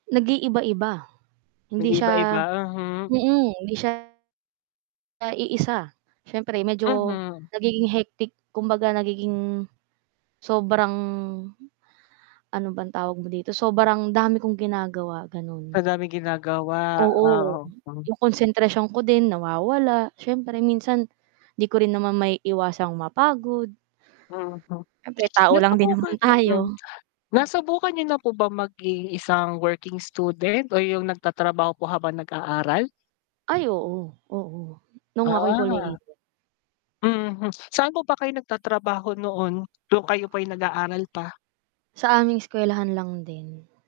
Nag-iiba-iba, hindi siya Nag-iiba-iba, hmm. mm, hindi siya na iisa siyempre medyo Mhm. nagiging hectic kumbaga nagiging, sobrang, ano bang tawag mo dito? Sobrang dami kong ginagawa, gano'n. Madaming ginagawa, Oo, oo. Oh. yung konsentrasyon ko din nawawala, siyempre minsan 'di ko rin naman maiiwasang mapagod. Mhm, Siyempre tao lang din naman nasubukan hmm, tayo. nasubukan niyo na po ba maging working student o yung nagtatrabaho po habang nag aaral? Ay, oo, oo, nung ako'y Ah. kolehiyo. Mhm, saan po ba kayo nagtatrabaho noon nung kayo po'y nag-aaral pa? Sa aming eskwelahan lang din.